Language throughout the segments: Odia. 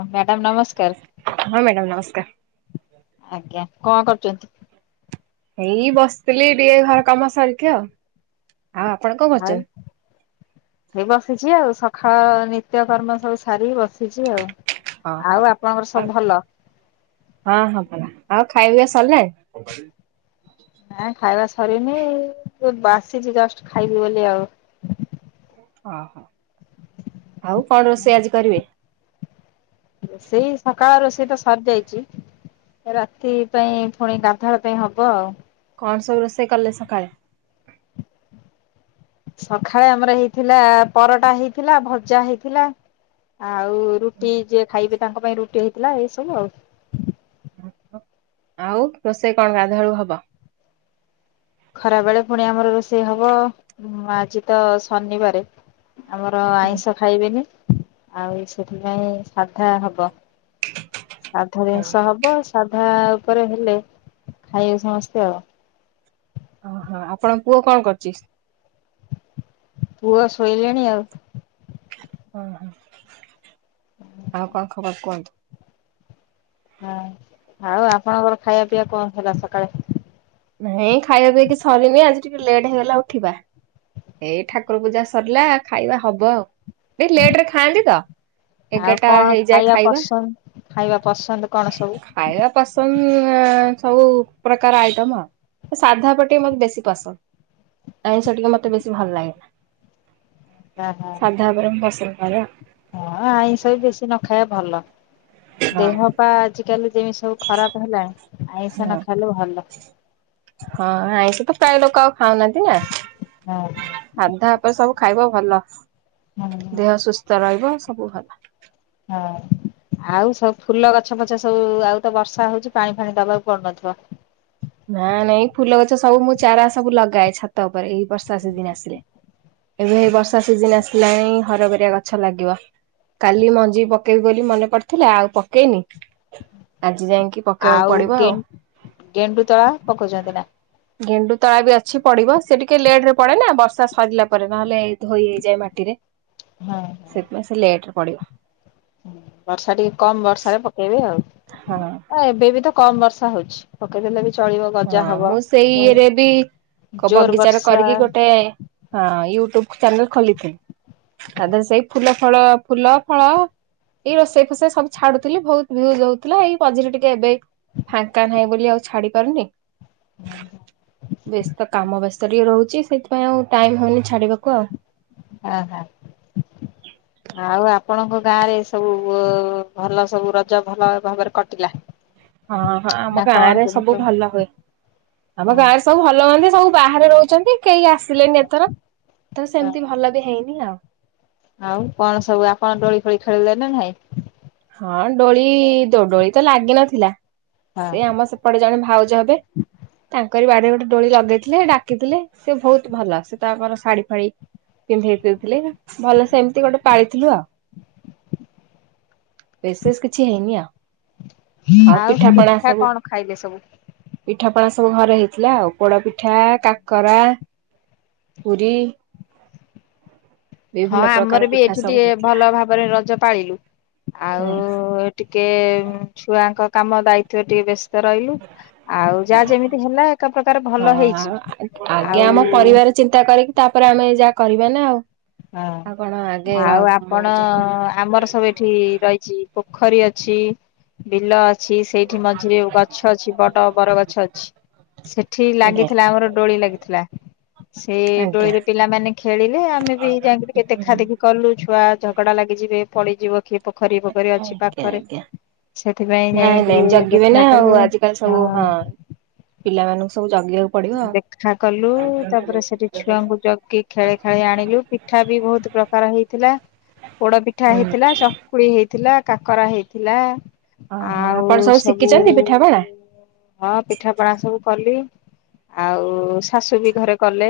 ମ୍ୟାଡାମ ନମସ୍କାର ହଁ ମ୍ୟାଡ଼ାମ ନମସ୍କାର। ଆଜ୍ଞା। କଣ କରୁଛନ୍ତି? ଏଇ ବସିଥିଲି ଟିକେ ଘର କାମ ସାରିକି ଆଉ। ଆଉ ଆପଣ କଣ କରୁଛନ୍ତି? ଆଁ ସେ ବସିଛି ଆଉ ସବୁ ଖ ନିତ୍ୟକର୍ମ ସବୁ ସାରିକି ବସିଛି ଆଉ। ହଁ ଆଉ ହଁ ଆପଣଙ୍କର ସବୁ ଆଉ ଭଲ? ହଁ ହଁ ଭଲ୍ ଆଉ ଖାଇବା ସରିଲାନି? ନାଁ ଖାଇବା ସରିନି ମୁଁ ବାସିଛି ଜଷ୍ଟ ଖାଇବି ବୋଲି ଆଉ। ଓହୋ ଆଉ କଣ ରୋଷେଇ ଆଜି କରିବେ? ରୋଷେଇ ସକାଳ ରୋଷେଇ ତ ସରି ଯାଇଛି ରାତି ପାଇଁ ପୁଣି ଗାଧଳ ପାଇଁ ହବ ଆଉ। କଣ ସବୁ ରୋଷେଇ କଲେ ସକାଳେ? ସକାଳେ ଆମର ହେଇଥିଲା ପରଟା ହେଇଥିଲା ଭଜା ହେଇଥିଲା ଆଉ ରୁଟି ଯିଏ ଖାଇବେ ତାଙ୍କ ପାଇଁ ରୁଟି ହେଇଥିଲା ଏଇ ସବୁ ଆଉ। ଆଉ ରୋଷେଇ କଣ ଗାଧୁଆଳୁ ହବ। ଖରା ବେଳେ ପୁଣି ଆମର ରୋଷେଇ ହବ ଆଜି ତ ଶନିବାରେ ଆମର ଆଇଁଷ ଖାଇବେନି ଆଉ ସେଥିପାଇଁ ସାଧା ହବ। ସାଧା ଜିନିଷ ହବ ସାଧା ଆଉ। ପରେ ହେଲେ ଖାଇବ ସମସ୍ତେ ଆଉ। ଓହୋ ଆପଣ ପୁଅ କଣ କରୁଛି? ପୁଅ ଶୋଇଲେଣି ଆଉ। ହଁ ହୋ। ଆଉ କଣ ଖବର? କୁହନ୍ତୁ ହଁ ଆଉ ଆପଣଙ୍କର ଖାଇବା ପିଇବା କଣ ହେଲା ସକାଳେ? ହେଇଁ ଖାଇବା ପିଇକ ସରିନି ଆଜି ଟିକେ ଲେଟ୍ ହେଇଗଲା ଉଠିବା ଏଇ ଠାକୁର ପୂଜା ସରିଲା ଖାଇବା ହବ ଆଉ। ଏ ଲେଟରେ ଖାଆନ୍ତି ତ ଆଉ ଏଗାରଟା କଣ ହେଇଯାଏ ଖାଇବା ପସନ୍ଦ ଖାଇବା ପସନ୍ଦ କଣ ସବୁ? ଖାଇବା ପସନ୍ଦ। ସବୁ ପ୍ରକାର ଆଇଟମ ହ ସାଧା ପଟିେ ମତେ ବେଶୀ ପସନ୍ଦ ଆଇସ ସେ ଟିକେ ମତେ ବେଶୀ। ଭଲ ଲାଗେନା ଓହୋ ସାଧା ବରଂ ପସନ୍ଦ ଆ। ହଁ ଆଇଁଷ ବି ବେଶୀ ନ ଖାଇବା ଭଲ। ଦେହ ହଁ ପା ଆଜିକାଲି ଯେମିତି ସବୁ ଖରାପ ହେଲାନି ଆଇଁଷ ନ ହଁ ଖାଇଲେ ଭଲ। ହଁ ଆଇଁଷ ତ ପ୍ରାୟ ଲୋକ ଖାଉନାହାନ୍ତି ନା ହଁ ସାଧା ଆପେ ସବୁ ଖାଇବ। ଭଲ ହଁ ହଁ ଦେହ ସୁସ୍ଥ ରହିବ। ସବୁ ଭଲ। ହଁ ଆଉ ସବୁ ଫୁଲ ଗଛ ଫଛ ସବୁ ଆଉ ତ ବର୍ଷା ହୋଉଚୀ ପାଣି ଫାଣି ଦବାକୁ ପଡୁନଥିବ। ନା ନାଇଁ ଏଇ ଫୁଲ ଗଛ ସବୁ ମୁଁ ଚାରା ସବୁ ଲଗାଏ ଛାତ ଉପରେ ଏଇ ବର୍ଷା ସିଜିିନ ଆସିଲେ ଏବେ ଏଇ ବର୍ଷା ସିଜିିନ ଆସିଲାଣି ହରଗୋଉରା ଗଛ ଲାଗିବ କାଲି ମଞ୍ଜି ପକେଇବି ବୋଲି ମନେ ପଡିଥିଲା ଆଉ ପକେଇନି ଆଜି ଯାଇଁ ଆଉ ଗେ ଗେଣ୍ଡୁ। ତଳା ପକଉଛନ୍ତି ନା। ଗେଣ୍ଡୁତଳା ବି ଅଛି ପଡିବ ସେ ଟିକେ ଲେଟ୍ ରେ ପଡେ ନା ବର୍ଷା ସରିଲା ପରେ ନହେଲେ ଧୋଇ ହେଇଯାଏ ମାଟିରେ। ହଁ ହଁ ସେଥିପାଇଁ ସେ ଲେଟ ରେ ପଡିବ ବର୍ଷା ଟିକେ କମ ବର୍ଷାରେ ପକେଇବେ ଆଉ। ହଁ ଏ ବେବିତ କମ ବର୍ଷା ହୋଉଚି ପକେଇ ଦେଲେ ବି ଚଳିବ ଗଜା ହଁ ହବ ମୁଁ ସେଇ ଇଏରେ ବି ଜୋର ବଗିଚାର ବର୍ଷା କରିକି ଗୋଟେ ହଁ ୟୁଟୁବ ଚ୍ୟାନେଲ ଖୋଲିଥିଲି ତା ହଁ ଦେହରେ ସେଇ ଫୁଲଫଳ ଫୁଲଫଳ ଏଇ ରୋଷେଇ ଫୋସେଇ ସବୁ ଛାଡୁଥିଲି ବହୁତ ଭିଉଜ ହୋଉଥିଲା ଏଇ ମଝିରେ ଟିକେ ଏବେ ଫାଙ୍କା ନାହିଁ ବୋଲି ଆଉ ଛାଡି ପାରୁନି। ବ୍ୟସ୍ତ କାମ ବ୍ୟସ୍ତ ଟିକେ ରହୁଚି ସେଥିପାଇଁ ଆଉ ଟାଇମ ହଉନି ଛାଡିବାକୁ ଆଉ। ଆହା ଆଉ ଆପଣଙ୍କ ଗାଁ ରେ ସବୁ ଭଲ ସବୁ ରଜ ଭଲ ଭାବରେ କଟିଲା। ହଁ ହଁ ଆମ ନା ଗାଁ କଣ ରେ କେମିତି ସବୁ ଭଲ ହୁଏ ଆମ ହଁ ଗାଁରେ ସବୁ ଭଲ ବୋଲି ସବୁ ବାହାରେ ରହୁଚନ୍ତି। କେହି ଆସିଲେନି ଏଥର ତ ସେମତି ଭଲ ବି ହେଇନି ଆଉ। ଖେଳି ଦେଲେ ନାହିଁ। ହଁ ଡୋଳି ଡୋଳି ତ ଲାଗିନଥିଲା। ହଁ ସେ ଆମ ସେପଟେ ଜଣେ ଭାଉଜ ହେବେ ତାଙ୍କରି ବାଡିରେ ଗୋଟେ ଡୋଳି ଲଗେଇ ଥିଲେ ଡା ଶିଖିଥିଲେ ସେ ବହୁତ ଭଲ ସେ ତାଙ୍କର ଶାଢୀ ଫାଢ଼ି ପିନ୍ଧେଇ ଦେଇଥିଲେ ଭଲ ସେ ଏମିତି ଗୋଟେ ପାଳିଥିଲୁ ଆଉ। ବିଶେଷ କିଛି ହେଇନି ଆଉ। ଆଉ ପିଠା କଣ ଖାଇଲେ ସବୁ? ପିଠା ପଣା ସବୁ ଘରେ ହେଇଥିଲା ଆଉ ପୋଡପିଠା କାକରା ପୁରି ହଁ ଆମର ବି ପିଠା ଏଠି ସବୁ ଟିକେ ହେଇଥିଲା ଭଲ ଭାବରେ ରଜ ପାଳିଲୁ ହୁଁ। ଆଉ ଟିକେ ଛୁଆଙ୍କ କାମ ଦାୟିତ୍ୱ ଟିକେ ବ୍ୟ ସ୍ତ ରହିଲୁ ଆଉ ଯାହା ଯେମିତି ହେଲା ଏକ ପ୍ରକାର ଭଲ ହେଇଚି ହଁ ଆଗେ ଆମ ଆଉ। ବେନା ଆଉ ହଁ ଆଉ କଣ ଆଗେ ର ଆଉ ଆପଣ ମଉଜ କ ଆମର ସବୁ ଏଠି ରହିଚି ପୋ ଖରୀ ଅଛି ବିଲ ଅ ଛି ସେଇଠି ମଝିରେ ଗଛ ଅଛି ବଡ ବରଗଛ ଅଛି ସେଠି ଆଜ୍ଞା ଲାଗିଥିଲା ଆମର ଡୋଳି ଲାଗିଥିଲା ସେ ଆଜ୍ଞା ଡୋଳିରେ ପିଲାମାନେ ଖେଳିଲେ ଆମେ ବି ଟିକେ ହୁଁ। ଦେଖା ଦେଖି କଲୁ ଛୁଆ ଝଗଡା ଲାଗି ଜେ ପଡିଯିବ କିଏ ପୋଖରୀ ପୋଖରୀ ଅଛି ଆଜ୍ଞା ପାଖରେ ଆଜ୍ଞା ସେଥିପାଇଁ ନାଇଁ ଯାଇ ନାଇଁ ଟିକେ ଜଗିବେ ନା ଦେଖା ଆଉ କଲୁ ଆଜିକାଲି ସବୁ ହଁ। ପିଲାମାନଙ୍କୁ ସବୁ ଜଗିବାକୁ ପଡିବ ଆଉ। ଦେଖା କଲୁ ତାପରେ ସେଠି ଛୁଆଙ୍କୁ ଜଗି ଖେଳି ଖେଳି ଆଣିଲୁ ପିଠା ବି ବହୁତ ପ୍ର କରା ହେଇଥିଲା। ପୋଡପିଠା ହୁଁ ହେଇଥିଲା ଚକୁଳି ହେଇ ଥିଲା କାକରା ହେଇଥିଲା। ଓହୋ ଆଉ ଆପଣ ସବୁ ଶିଖିଛନ୍ତି ପିଠାପଣା? ହଁ ପିଠା ପଣା ସବୁ କଲି। ଆଉ ଶାଶୁ ବି ଘରେ କଲେ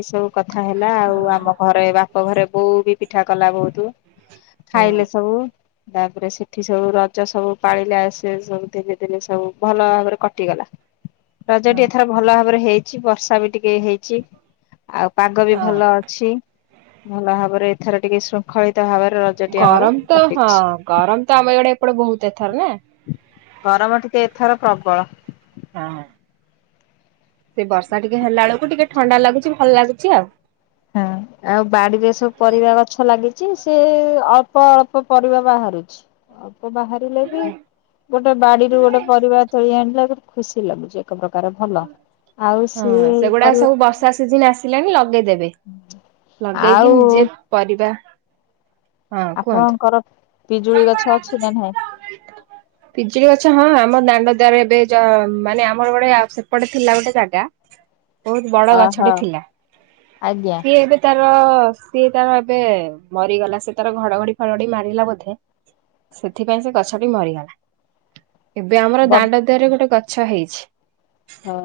ଏସବୁ କଥା ହେଲା ଆଉ ଆମ ଘରେ ବାପ ଘରେ ବୋଉ ବି ପି ମିିଠା କଲା ବହୁତୁ। ହୁଁ ଖାଇଲେ ସବୁ ତାପରେ ସେଠି ସବୁ ରଜ ସବୁ ପାଳିଲା ସେ ସବୁ ତିନି ଦିନି ସବୁ ଭଲ ଭାବରେ କଟିଗଲା। ରାଜାଟି ହଁ ଏଥର ଭଲ ହେଇଛି ବର୍ଷା ବି ଟିକେ ହେଇଛି। ଚି ଆଉ ପାଗ ବି ହଁ ଭଲ ଅଛି। ଭଲ ଭାବରେ ଏଥର ଟିକେ ଶୃଙ୍ଖଳି ଗରମ ତ ହଁ ଗରମ ତ ଆମେ ଇଆଡେ ଏପଟେ ବହୁତ ତେ ଥର ନା। ଗରମ ଟିକେ ଏଥର ପ୍ରବଳ। ହଁ। ସେ ବର୍ଷା ଟିକେ ହେଲା ବେଳକୁ ଟିକେ ଥଣ୍ଡା ଲାଗୁଛି ଭଲ ଲାଗୁଛି ଆଉ। ହଁ ଆଉ ବାଡିରେ ସବୁ ପରିବା ଗଛ ଲାଗି ଚି ସେ ଅଳ୍ପ ଅଳ୍ପ ପରିବା ବାହାରୁଛି। ବାହାରିଲେ ବି ଗୋଟେ ବାଡିରୁୁ ଗୋଟେ ପରିବା ତୋଳି ଆଣିଲେ ଖୁସି ଲାଗଛି ଆ ହଁ ସେଗୁଡା ପରିବା ସବୁ ବର୍ଷା ସିଜିିନ ଆସିଲାଣି ଲଗେଇଦେବେ। ଆଉ ଲଗେଇକି ନିଜେ ପରିବା ହଁ କୁହନ୍ତୁ। ଆପଣଙ୍କର ପିଜୁଳି ଗଛ ଅଛି ନା ନାହିଁ। ପିଜୁଳି ଗଛ ହଁ ଆମ ଦାଣ୍ଡ ଦୁଆରେ ଏବେ ଜ ମାନେ ଆମର ଗୋଟେ ଆ ସେପଟେ ଥିଲା ଗୋଟେ ଜାଗା। ବହୁତ ବଡ ହଁ ଗଛଟେ ହଁ ଥିଲା ଆଜ୍ଞା ସିଏ ଏବେ ତାର ସିଏ ତାର ଏବେ ମରିଗଲା ସେ ତାର ଘଡଘଡି ଫଡଘଡି ମାରିଲା ବୋଧେ ସେଥିପାଇଁ ସେ ଗଛଟି ମରିଗଲା। ଏବେ ଆମର ବ ଦାଣ୍ଡ ଦୁଆରେ ଗୋଟେ ଗ ଛ ହେଇଛି। ହଁ।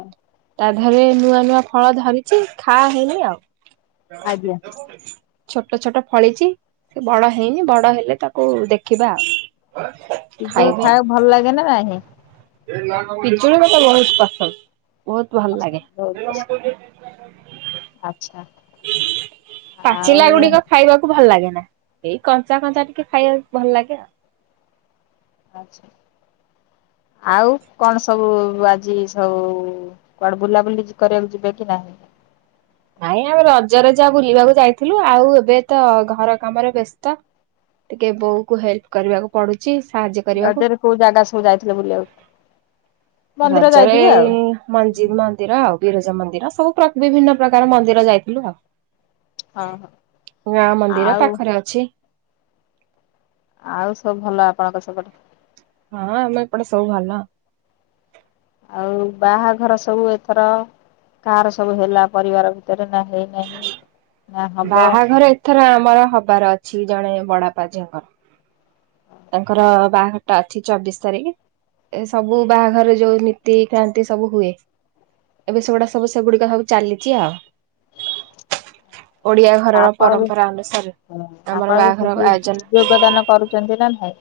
ତା ଦେହରେ ନୂଆ ନୂଆ ଫଳ ଧରିଛି ଖା ହେଇନି ଆଉ। ଆଜ୍ଞା। [inaudible] ଛୋଟ ଛୋଟ ଫଳିଛି ସେ ବଡ ହେଇନି ବଡ ହେଲେ ତା କଉ ଦେଖିବା ପିଜୁଳି ଖାଇବି ଆଉ। ଖାଇବାକୁ ଭଲ ଲାଗେ ନା ନାହିଁ। ପିଜୁଳି ମତେ ବହୁତ ପସନ୍ଦ। ବହୁତ ଭଲ ପସନ୍ଦ ଲାଗେ ଆଛ। ପାଚିଲା ଆଉ ଗୁଡିକ ଖାଇବାକୁ ଭଲ ଲାଗେ। ଏଇ କଞ୍ଚା କଞ୍ଚା ଟିକେ ଖାଇବାକୁ ଭଲ ଲାଗେ ଆଉ। ଆଛା ଆଉ କଣ ସବୁ ଆଜି ସବୁ କୁଆଡେ ବୁଲାବୁଲି କରିବାକୁ ଯିବେ କି ନାହିଁ? ନାଇଁ ଆମେ ରଜରେ ଜାହା ବୁଲିବାକୁ ଯାଇଥିଲୁ ଆଉ ଏବେ ତ ଘର କାମରେ ବ୍ୟସ୍ତ ଟିକେ ବୋଉ କୁ ହେଲ୍ପ କରିବାକୁ ପଡୁଛି। ସାହାଯ୍ୟ କରିବାକୁ ରଜରେ କୋଉ ଜାଗା ସବୁ ଯାଇଥିଲେ ବୁଲିବାକୁ? ମନ୍ଦିର ରଜରେ ଯାଇଥିବେ ଆଉ ମଞ୍ଜିଦ୍ ମନ୍ଦିର ଆଉ ବିରଜ ମନ୍ଦିର ସବୁ ପ୍ରକାର ବିଭିନ୍ନ ପ୍ରକାର ମନ୍ଦିର ଯାଇଥିଲୁ ଆଉ। ହଁ ହଁ। ଗ ମନ୍ଦିର ଆଉ ପାଖରେ ଅଛି। ଆଉ ସବୁ ଭଲ ଆପଣଙ୍କ ସବଟୁ ହଁ ଆମେ ଏପଟେ ସବୁ ଭଲ ଆଉ ବାହାଘର ସବୁ ଏଥର କାହାର ସବୁ ହେଲା ପରିବାର ଭିତରେ ନା ହେ [unintelligible] ବାହାଘର ଏଥର ଆମର ହବାର ଅଛି ଜଣେ ବଡ ଆପା ଝିଅଙ୍କର ତାଙ୍କର ବାହାଘର ଟା ଅଛି ଚବିଶ ତାରିଖ ଏ ସବୁ ବାହାଘର ଯୋଉ ନୀତି କ୍ରାନ୍ତି ସବୁ ହୁଏ ଏବେ ସେଗୁଡା ସବୁ ସେଗୁଡିକ ସବୁ ଚାଲିଛି ଆଉ। ଓଡିଆ ଘରର ଆପଣ ବି ପରମ୍ପରା ଅନୁସାରେ ଆମର ଆପଣ ବି ବାହାଘର ସେଠି ଆୟୋଜନ ଯୋଗଦାନ କରୁଛନ୍ତି ନା ନାଇଁ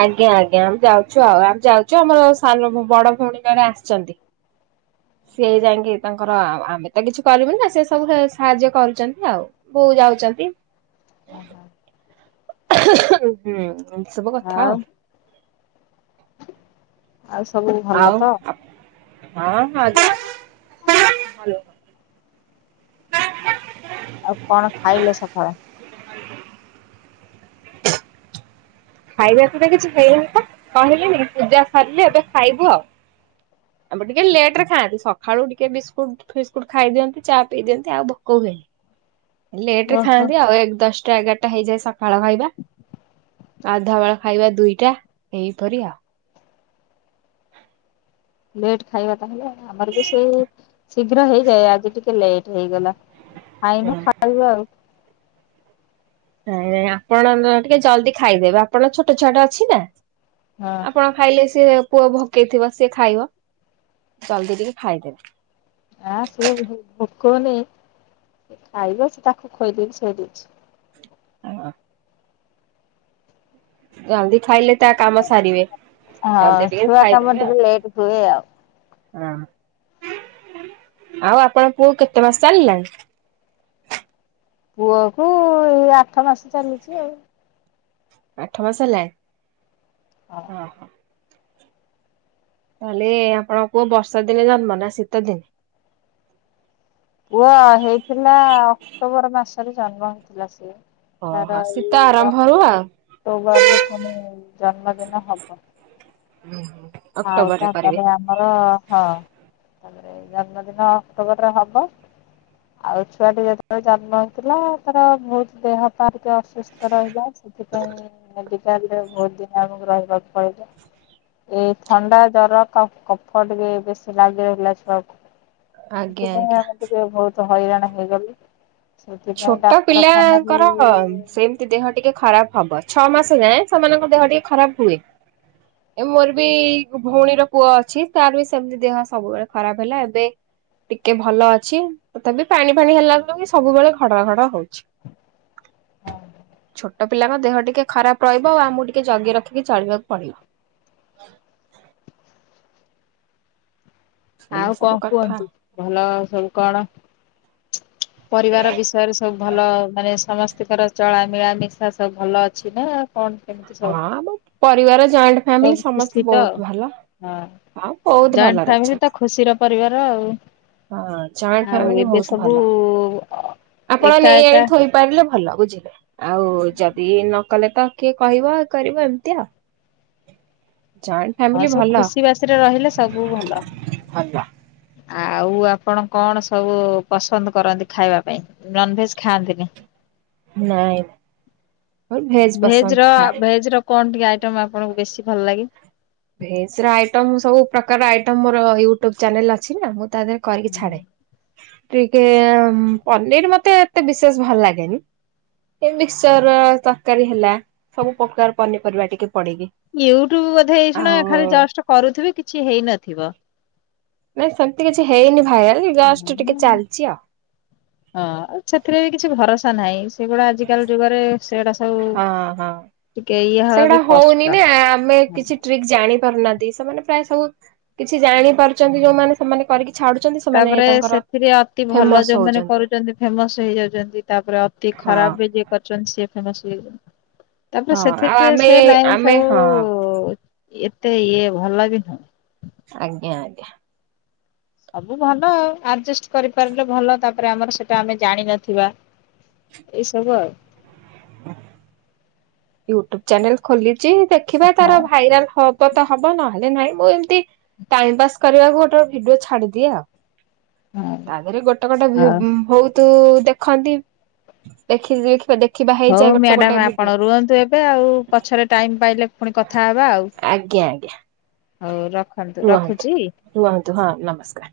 ଆଜ୍ଞା ଆଜ୍ଞା ଆମେ ଯାଉଛୁ ଆଉ ଆମେ ଯାଉଛୁ ଆମର ବଡ ଭଉଣୀଙ୍କରେ ଆସିଛନ୍ତି ସିଏ ଯାଇକି ତାଙ୍କର ଆମେ ତ କିଛି କରିବୁି ନା ସେ ସବୁ ସାହାଯ୍ୟ କରୁଛନ୍ତି ଆଉ ବୋଉ ଯାଉଛନ୍ତି। ହ ହୋ ହୁଁ। ସବୁ କଥା ଆଉ ଆଉ ସବୁ ଭଲ ଆଉ ତ? ହଁ। ଆଉ କଣ ଖାଇଲେ ସକାଳେ? ଖାଇବା ସତ କିଛି ହେଇନିପା କହିଲେନି ପୂଜା ସରିଲେ ଏବେ ଖାଇବୁ ଆଉ ଏମ ଟିକେ ଲେଟ ରେ ଖାଆନ୍ତି ସକାଳୁ ଟିକେ ବିସ୍କୁଟ ଫିସ୍କୁଟ ଖାଇଦିଅନ୍ତି ଚା ପିଇ ଦିଅନ୍ତି ଆଉ ଭୋକ ହୁଏନି। ହେ ଲଟ ରେ ଓହୋ ଖାଆନ୍ତି ଆଉ ଏକ ଦସ୍ ଟା ଏଗାରଟା ହେଇଯାଏ ସକ୍ ଖାଳ ଖାଇବା ଗାଧା ବଳ ଖାଇବା ଦୁଇଟା ଏଇପରି ଆଉ ଲେଟ୍ ଖାଇବା ତାହେଲେ ଆମର ବି ସେଇ ଶୀଘ୍ର ହେଇଯାଏ ଆଜି ଟିକେ ଲେଟ୍ ହେଇଗଲା। ଖାଇନୁ ଖାଇବୁ ଆଉ। ନାଇଁ ନାଇଁ ଆପଣ ଟିକେ ଜଲଦି ଖାଇଦେବେ ଆପଣ ଛୋଟ ଛୁଆଟା ଅଛି ନା। ହଁ ଆପଣ ଖାଇଲେ ସିଏ ପୁଅ ଭକେଇଥିବ ସିଏ ଖାଇବ। ଜଲଦି ଟିକେ ଖାଇଦେବେ। ଆଁ ସିଏ ଭୋକଉନୀ ଖାଇବ ସେ ତାକୁ ଖୋଇଦେବି ଶୋଇଦଛି। ଓ [unintelligible] ଜଲଦି ଖାଇଲେ ତା କାମ ସାରିବେ ହଁ ଜଲଦି ଟିକେ ଛୁଆ କାମ ଖାଇଦେବେ ଆଉ। ଟିକେ ଲେଟ୍ ହୁଏ ଆଉ ହଁ ଆଉ ଆପଣ ପୁଅ କେତେ ମାସ ଚାଲିଲାଣି ପୁଅ କୁ ଏଇ ଆଠ ମାସ ଚାଲିଛି ଆଉ ଆଠ ମାସ ହେଲାଣି। ହଁ ତାହେଲେ ଆପଣଙ୍କପୁଅ ବର୍ଷା ଦିନେ ଜନ୍ମ ନା ଶୀତ ଦିନ? ପୁଅ ହେଇଥିଲା ଅକ୍ଟୋବର ମାସରେ ଜନ୍ମ ହେଇଥିଲା ସିଏ। ଓହୋ ସତାର ଶୀତ ଏଇ ଆରମ୍ଭରୁ ଆଉ ଅକ୍ଟୋବରରେଖି ଜନ୍ମଦିନେ ହବ। ଆଉ ଅକ୍ଟୋବରରେ କରିବେ। ତାପରେ ଆମର ହଁ। ତାରେ ଜନ୍ମଦିନ ଅକ୍ଟୋବରରେ ହବ ଆଉ ଛୁଆଟି ଯେତେବେଳେ ଜନ୍ମ ହେଇଥିଲା ତାର ବହୁତ ଦେହ ପା ଟିକେ ଅସୁସ୍ଥ ରହିଲା ସେଥିପାଇଁ ତା ହେଲ ବହୁତ ଦିନ ଆମକୁ ରହିବାକୁ ପଡିଲ ଏଇ ଥଣ୍ଡା ଜର କ କଫ ଟିକେ ବି ବେଶୀ ଲାଗି ରହିଲା ଛୁଆକୁ। ଆଜ୍ଞା ସେଥିପାଇଁ ଆଜ୍ଞା। ଆମେ ଟିକ ବହୁତ ତ ହଇରାଣ ହେଇଗଲି ଛୋଟ ପିଲାଙ୍କର ସେମିତି ଦେହ ଟିକେ ଖରାପ ହବ। ଛଅ ମାସ ଯାଏ ସେମାନଙ୍କ ଦେହ ଟିକେ ଖରାପ ହୁଏ। ଏ ମୋର ବି ଭଉଣୀର। ପୁଅ ଅଛି ତାର ବି ସେମିତି ଦେହ ସବୁବେଳେ ଖରାପ ହେଲା ଏବେ ଟିକେ ଭଲ ଅଛି। ତଥାପି ପାଣି ଫାଣି ହେଲା ବି ସବୁବେଳେ ଖଡର ଖଡର ହଉ ଛୋଟ ପିଲା ମ ଦେହ ଟିକେ ଖରାପ ରହିବ ଆଉ ଆଉମକୁ ଟିକେ ଜଗି ରଖିକି ଚଳିବାକୁ ପଡିବ। ଏଇ ଆଉ ସବୁ କଣ କଥା। କୁହନ୍ତୁ। ଭଲ ସବୁ କଣ? ପରିବାର ଙ୍କର ଚଳ ମିିଳା ମିଶା ସବୁ ଭଲ ଅଛି ନା? କଣ କେମିତି ସବୁ? ହଁ ଆ ପରିବାର ଜଏଣ୍ଟ ଫ୍ୟାମିଲି ସବୁ ଖୁସି ସମସ୍ତେ ତ? ବହୁତ ଭଲ। ହଁ ହଁ ବହୁତ ଭଲରେ ଅଛନ୍ତି। ହଁ [unintelligible] ହଁ ଜଏଣ୍ଟ ଫ୍ୟମିିଲ ବହୁତ ଭଲ। ଆପଣ ଏକା ନେଇ ଏକା ଆଣିଥୋଇପାରିଲେ ଭଲ ବୁଝିଲେ। ଆଉ ଯଦି ନ କହଲେ ତ କିଏ କହିବ କରିବ ଏମିତିଆ। ହଁ ସବୁ ଖୁସି ବାସିରେ ରହିଲେ ସବୁ ଭଲ। ଭଲ ଆଉ ଆପଣ କଣ ସବୁ ପସନ୍ଦ କରନ୍ତି ଖାଇବା ପାଇଁ ନନଭେଜ ଖାଆନ୍ତିନି। ନାଇଁ ମୋର ଭେଜ ପସନ୍ଦ ର ଖାଏ। ଭେଜ ର କଣ ଟିକେ ଆ ଆପଣଙ୍କୁ ବେଶୀ ଭଲ ଲାଗେ। ଭେଜ ଆଇଟ ସବୁ ପ୍ରକାର ଆଇଟ ମୋର ୟୁଟ୍ୟୁବ ଚାନେଲ ଅଛି ନା। ତଦ କରକ ଛଡ଼େ ଟିକେ ପନିର ମତେ ଏତେ ବିଶେଷ ଭଲ ଲାଗେନି ଏ ମିକ୍ସଚର ତରକାରୀ ହେଲା ସବୁ ପ୍ରକାର ପନିପରିବା ଟିକେ ପଡକି ୟୁଟ୍ୟୁବ ହେଇ ଶୁଣା ଏା ଜଷ୍ଟ କରୁଥିବେ କିଛି ହେଇନଥିବ। ନାଇଁ ସେମିତି କିଛି ହେଇନି। ଭାଇରାଲ ଜଷ୍ଟ ଟିକେ ଚାଲିଛି ଆଉ। ହଁ ସେଥିରେ ବି କିଛି ଭରସା ନାହିଁ। ସେଗୁଡ଼ା ଆଜିକାଲି ଯୁଗରେ ସେଗୁଡା ସବୁ ହଁ ହଁ ଟିକେ ଇଏ ହବା ସେଗୁଡା ବି କଷ୍ଟ। ହଉନି ନା ଆମେ ହଁ କିଛି ଟ୍ରିକ ଜାଣି ନାହାନ୍ତି ସେମାନେ ପ୍ରାୟ ସବୁ କିଛି ଜାଣି ପାରୁଛନ୍ତି ଯୋଉମାନେ ସେମାନେ କରିକି ଛାଡୁଛନ୍ତି ସେମାନେ ତାପରେ ତାଙ୍କର ସେଥିରେ ଅତି ଭଲ ଫେମସ ଯୋଉମାନୋନ ହଉଛନ୍ତି। କରୁଛନ୍ତି ଫେମସ ହେଇଯାଉଛନ୍ତି ତାପରେ ଅତି ହଁ। ଖରାପ ବି ଯିଏ କରୁଛନ୍ତି ସିଏ ହେ ସେ ତାପରେ ହଁ ଆଉ ସେଥିରେ ଆମେ ସେ ଲାଇନ ଆମେ ହଁ ସବୁ ଏତେ ଇଏ ଭଲ ବି ନୁହେଁ। ଆଜ୍ଞା ଆଜ୍ଞା। ସବୁ ଭଲ ଆଉ ଆଡଜଷ୍ଟ କରିପାରିଲେ ଭଲ ତାପରେ ଆମର ସେଟା ଆମେ ଜାଣିନଥିବା ଏଇ ସବୁ ଆଉ। ହୁଁ। ୁଟ୍ୟୁବ ଚ୍ୟାନେଲ ଖୋଲି ଯ ଦେଖିବା ହଁ ତାର ଭାଇରାଲ ହବ। ପ ତ ହବ ନହେଲେ ନାଇଁ ମୁଁ ଏମତି ଟାଇମ ପାସ୍ କରିବାକୁ ଗୋଟେ ଭିଡିଓ ଛାଡିଦିଏ ଆଉ। ହଁ ତା ଦେହରେ ଗୋଟେ ଗୋଟେ ହଉ ହଉ। ତୁ ଦେଖନ୍ତି ଦେଖି ଦେଖ ଦେଖ କିବା ହେଇଯାଏ ଗୋଟେ ଗୋଟେ ଭିଡିଓ ୁ ଏବେ ଆଉ ପଛରେ ଟାଇମ ପାଇଲେ ପୁଣି କଥା ହେବା ଆଉ। ଆଜ୍ଞା ଆଜ୍ଞା ହଉ ର ରୁହନ୍ତୁ ରୁହନ୍ତୁ ହଁ ନମସ୍କାର।